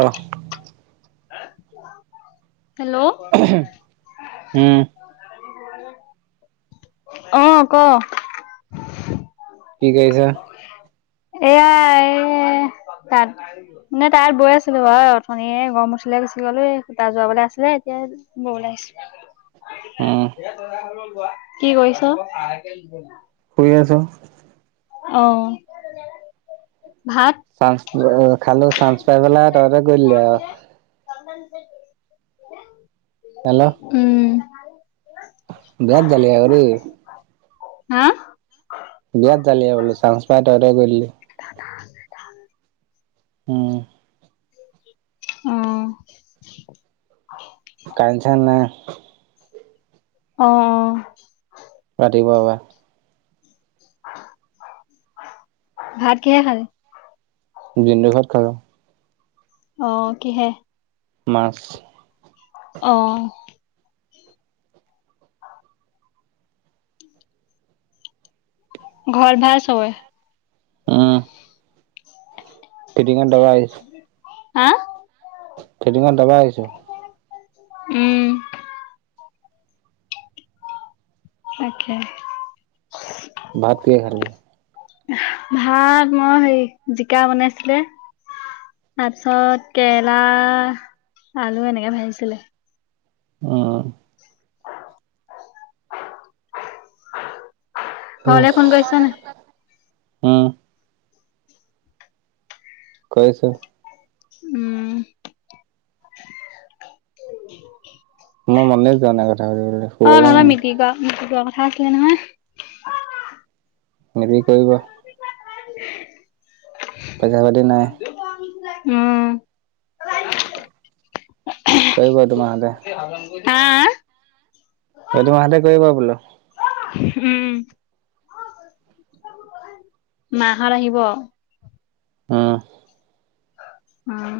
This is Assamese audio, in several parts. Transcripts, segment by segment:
আহ। হেল্ল', উম আহ ক। কি কৈছা, এয়াই এই তাত মানে তাত বৈ আছিলো বাৰু অথনিয় গৰম উঠিলে গুচি গলো তাত যোৱাবলে আছিলে এতিয়া বৈলৈ উম আহিছো স [unintelligible] কি কৰিছো। থ আছো অঁ চ খালোঁ চ বলাটা তহঁতে গৈলী আওঁ কান [inaudible] উম বেট দালি ঘৰে হা বিয়াত জালি বোলো চাস পাই তহতে গলি উম। আহঁ কাইন চাইন নাই। অঁ অঁ। ৰাতিপুৱাৰে পৰা। ভাত কিহে খালে? জিণ্টু ঘৰত খালোঁ অঁ কিহে? মাছ আহ ঘৰত ভাল ছবৰে আহ। কেটিংট। [unintelligible] ত ভাই। হা। খেইদিঙখন যাবা আহিছো। [unintelligible] উম। তাকে। ভাত কি খালি। ভাত মই হেৰি জিকা বনাইছিলে তাৰপিছত কেৰেলা আলু এনেকে ভাজিছিলে। উম। ঘলে ফোন কৰিছ নে। উমহ। কৈছ। উম মই মানে যোৱা নে ক। [unintelligible] অ নানা মিটিক- মিটিক। কথা আছিলে নহয়। নেনি কৰিব। [unintelligible] পইচা পাতি ম নাই [unintelligible] উম। কেই ব তোমা হতে। [unintelligible] হা। সেইটো মাহাতে কৰিব বোলো। উম মাহত আহিব। আহ। উম।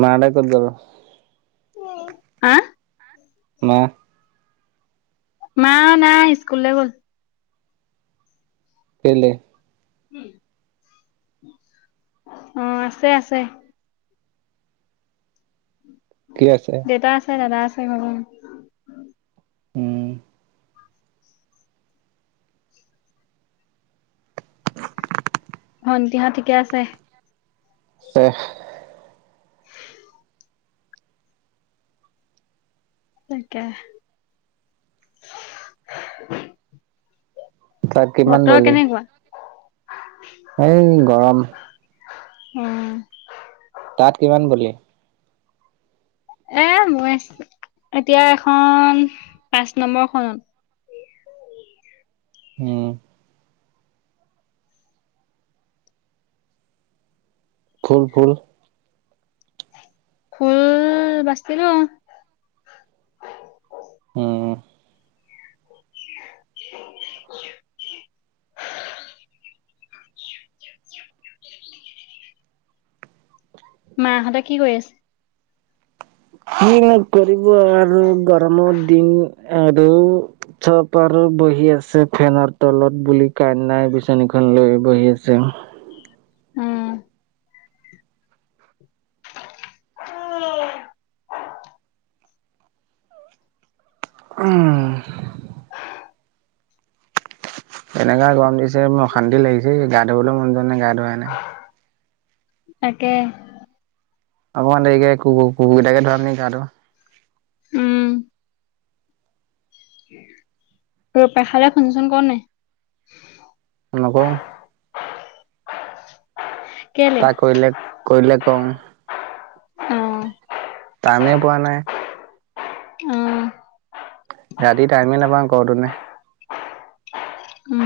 মাহতে কত গল। হা। মা মা নাই স্কুললে গ'ল। কেলে। অ আছে- আছে। কি আছে? দেউতা আছে দাদা আছে। উম [unintelligible] উম। ভণ্টিহত ঠিকে আছে। [unintelligible] আছে। [inaudible] তাকে। [unintelligible] তাক কিমান বতৰ বলি। [unintelligible] কেনেকুৱা এ গৰম। উম তাত কিমান বুলি এ মই এতিয়া এখন পাঁচ নম্বৰখনত উম ফুল ফুল ফুল বাচিলো উম [inaudible] [inaudible] মা হঁতে কি কৰি আছে কি কৰিব কৰিব আৰু গৰমৰ দিন আৰু চব আৰু বহি আছে ফেনৰ তলত বুলি কাইন নাই বিচনীখন লৈ বহি আছে উম ঐ উম এনেকা গৰম দিছে মোৰ অশান্তি লাগিছে গা ধুবলৈও মন যোৱা নাই গা ধুৱাই নাই তাকে অকমান দেৰিকে কু কু কুকুৰ কেইটাকে ধুৱাম নেকি গা ধুৱা উম পেহালে ফোন চন কৰ নাই নকওঁ কেলে? তোক কৰিলে কৰিলে চ [unintelligible] অহ টাইময়ে পোৱা নাই অ', ৰাতি টাইমেই নাপাওঁ কৰ তনে উম।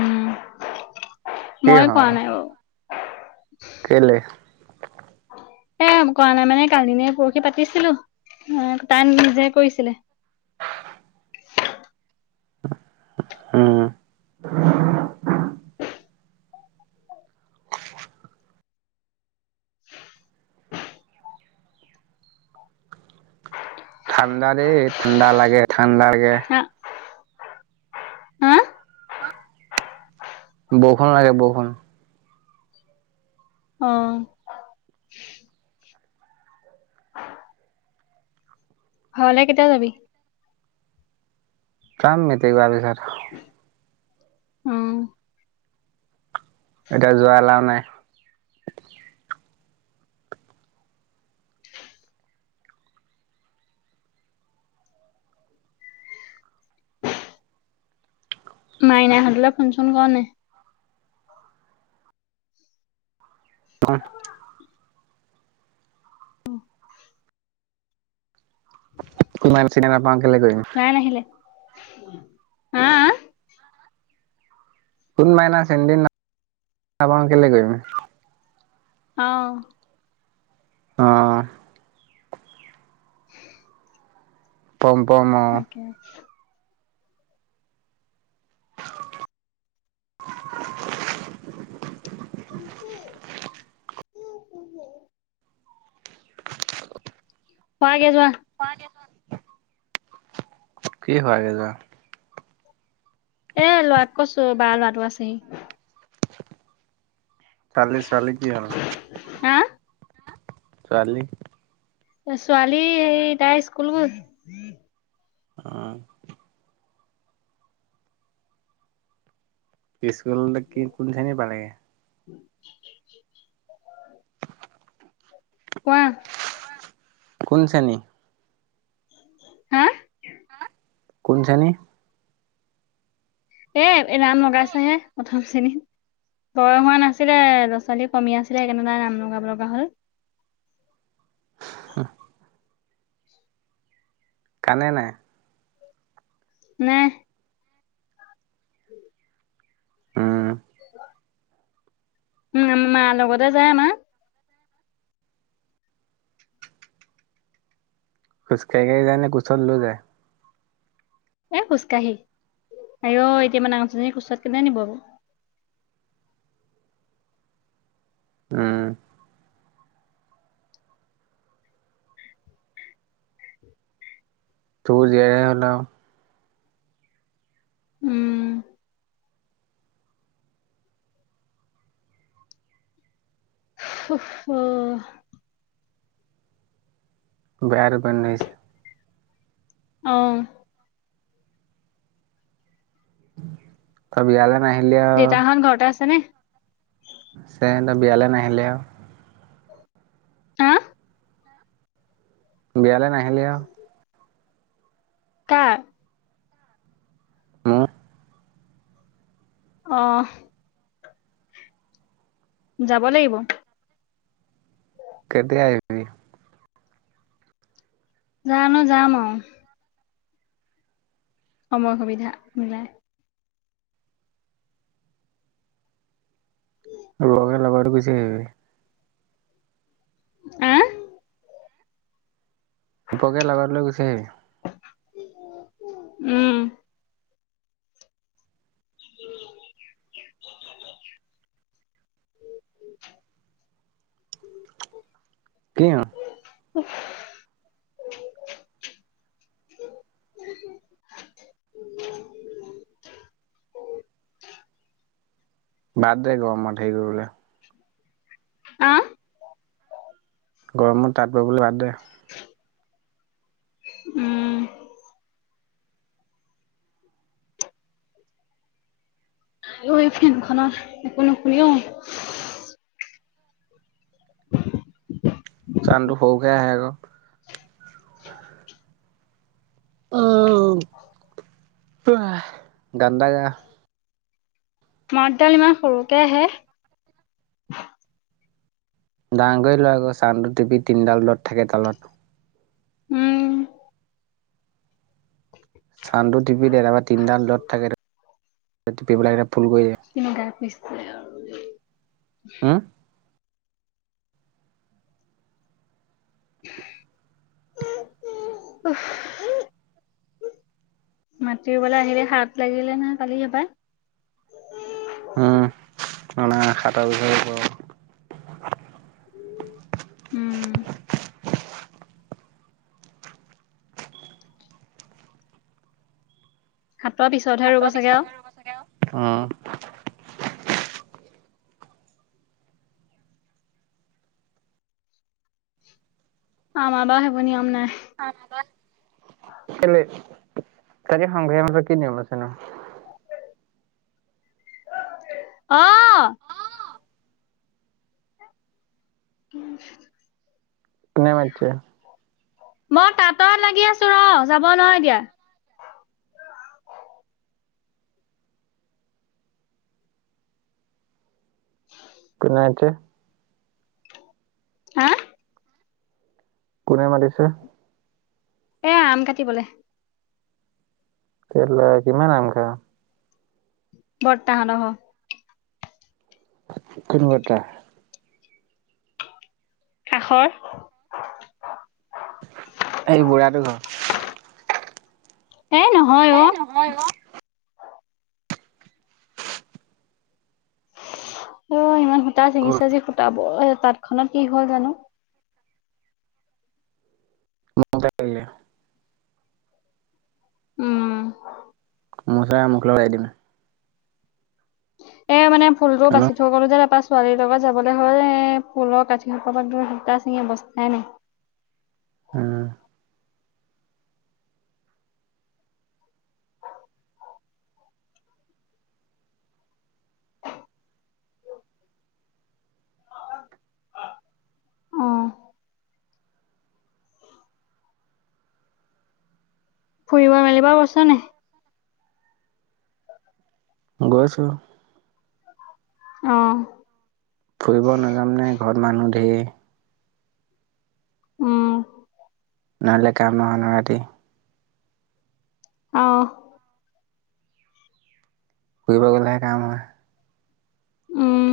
কি মই হ কোৱা নাই বাৰু কেলে এ কৰা নাই মানে কালি নে পৰহি পাতিছিলো তাই নিজে কৰিছিলে উম ঠাণ্ডা দেই ঠাণ্ডা লাগে ঠাণ্ডা লাগে হা হা? বৰষুণ লাগে বৰষুণ অহ ঘৰলে কেতিয়া যাবি কাম মি তে গ আবি ঘাৰ [unintelligible] অ', এতিয়া যোৱা এলাও নাই মাইনা হতলৈ ফুনচোন কৰ নাই তহত সমান চ [unintelligible] বা খেলে কৰিম নাই নাহিলে। হা অ কোন মাইনা চনিদিনাপা কেলে গৈমি [unintelligible] অহ আহঁ উম পম পম অ তাকে [unintelligible] [inaudible] [inaudible] হোৱাগে যোৱা [unintelligible] কি হোৱাগে যোৱা [unintelligible] এ লৱাক কৈছো বাই লৱাটো আছেহি [unintelligible] তালি ছোৱালী কি হল হা? [unintelligible] ছোৱালি। ছোৱালী সেই তাই স্কুল গ'ল! উম পিছতে কি কোনখিনী পালেগে [inaudible] কোৱা কোন শ্ৰেণী হাঁ কোন শ্ৰেনী। এ নাম লগাইছহে প্ৰথম শ্ৰেণীত বয় হোৱা নাছিলে ল'ৰা ছোৱালী কমি আছিলে সেইনেদাই নাম লগাব লগা হল। [inaudible] কান্দো নাই নে উম। উম উম আমাৰ মাৰ লগতে যায় আমাৰ। খোজকাঢ়িয়ে যায় নে কোচতলৈ যায়। এ খোজকাঢ়ি আয় অই এতিয়া ইমান ডাঙৰ জনীক কোচত কেনে নিব ব উম। তোৰ যে হ'লও উম। উফ ফ বেয়া টোপনী লাগিছে। আহঁ তাব ইলে [unintelligible] [unintelligible] [unintelligible] দেউতাখন ঘৰতে আছে নে। আছে বিয়ালে নাহিলে আৰু হাঁ বিয়ালৈ নাহিলি আৰু কাৰ? মোৰ অহঁ যাব লাগিব। কেতিয়া আহিবি? জানো যাম আৰু সময় সুবিধা মিলাই- ৰ‌য়ে লগতে গোছি আহিবি হে। দুপকে লগত লৈ গুছে হেৰি। উম। কি উম। উফ। বাদ দে গৰমত হেৰি কৰিবলৈ। আহ। গৰমত তাঁত ববলৈ বাদ্ দে। উ [unintelligible] উম। ফেনখানৰ একো নোশু ও। [unintelligible] চানটো সৰুকে আহে আকৌ। [unintelligible] গান এটা গা। মাতডাল ইমান সৰুকে আহে। ডাঙ কৰি লোৱা আক চানটো টিপি তিনিডাল থাকে তলত। উম। চাউনটো টিপি দে তাৰপা তিনিটা দত থাকে তাত টিপি পেলাই সেইকেইটা ফুল কৰি দিয়ে। স আৰু [unintelligible] উ [unintelligible] মাটি বলে আহিলে হাৰ লাগিলে নাই পালি হেপায়। উম মানে খটা বিষয়। উম। হাতৰ পিছতহে ৰুব সাতৰ চাগে আৰু পিছতহে ৰুব চাগে আও। অহ আমাৰ বাৰু সেইবোৰ নিয়ম নাই। কেলে তাৰে সংঘহ মছ কি নিয়ম আছেনো। অহ। উম। কোনে মাতিছে। মই তাঁতত লাগি আছো ৰ যাব নোৱাৰোঁ এতিয়া। হয় [unintelligible] কোনে মাতিছে। হা। কোনে মাতিছে। এ আম কাটিবলে। ক্লা কিমান আম খা অ। বৰটা হেট ঘৰ। কোন বৰদেউতা। কাষৰ। এই বুঢ়াটো ঘৰ। এ নহয় সেই অ নহয় ও। অ ইমান। সূটা গ'ল চিঙিছে আজি। তাঁত খনত কি হ'ল জানো? [unintelligible] উম মোৰ ওচৰলে আহ মোখ লগাই দিম। এ মানে ফুলবো বাচি হেল্ল' থৈ গলোঁ যে পাছ- ছোৱালীৰ লগত যাবলৈ হ' এ ফুলৰ কাঠি সোপাপাত ধৰি সোতা চিঙি অৱস্থাই নাই। আহ অ ফুৰিব মেলিব গৈছ নাই? গৈছো আহ ফুৰিব নাযাম নে ঘৰত মানুহ ধেৰ উম নহলে কাম নহয় নহয় ৰাতি আহ ফুৰিব গলেহে কাম হয়। উম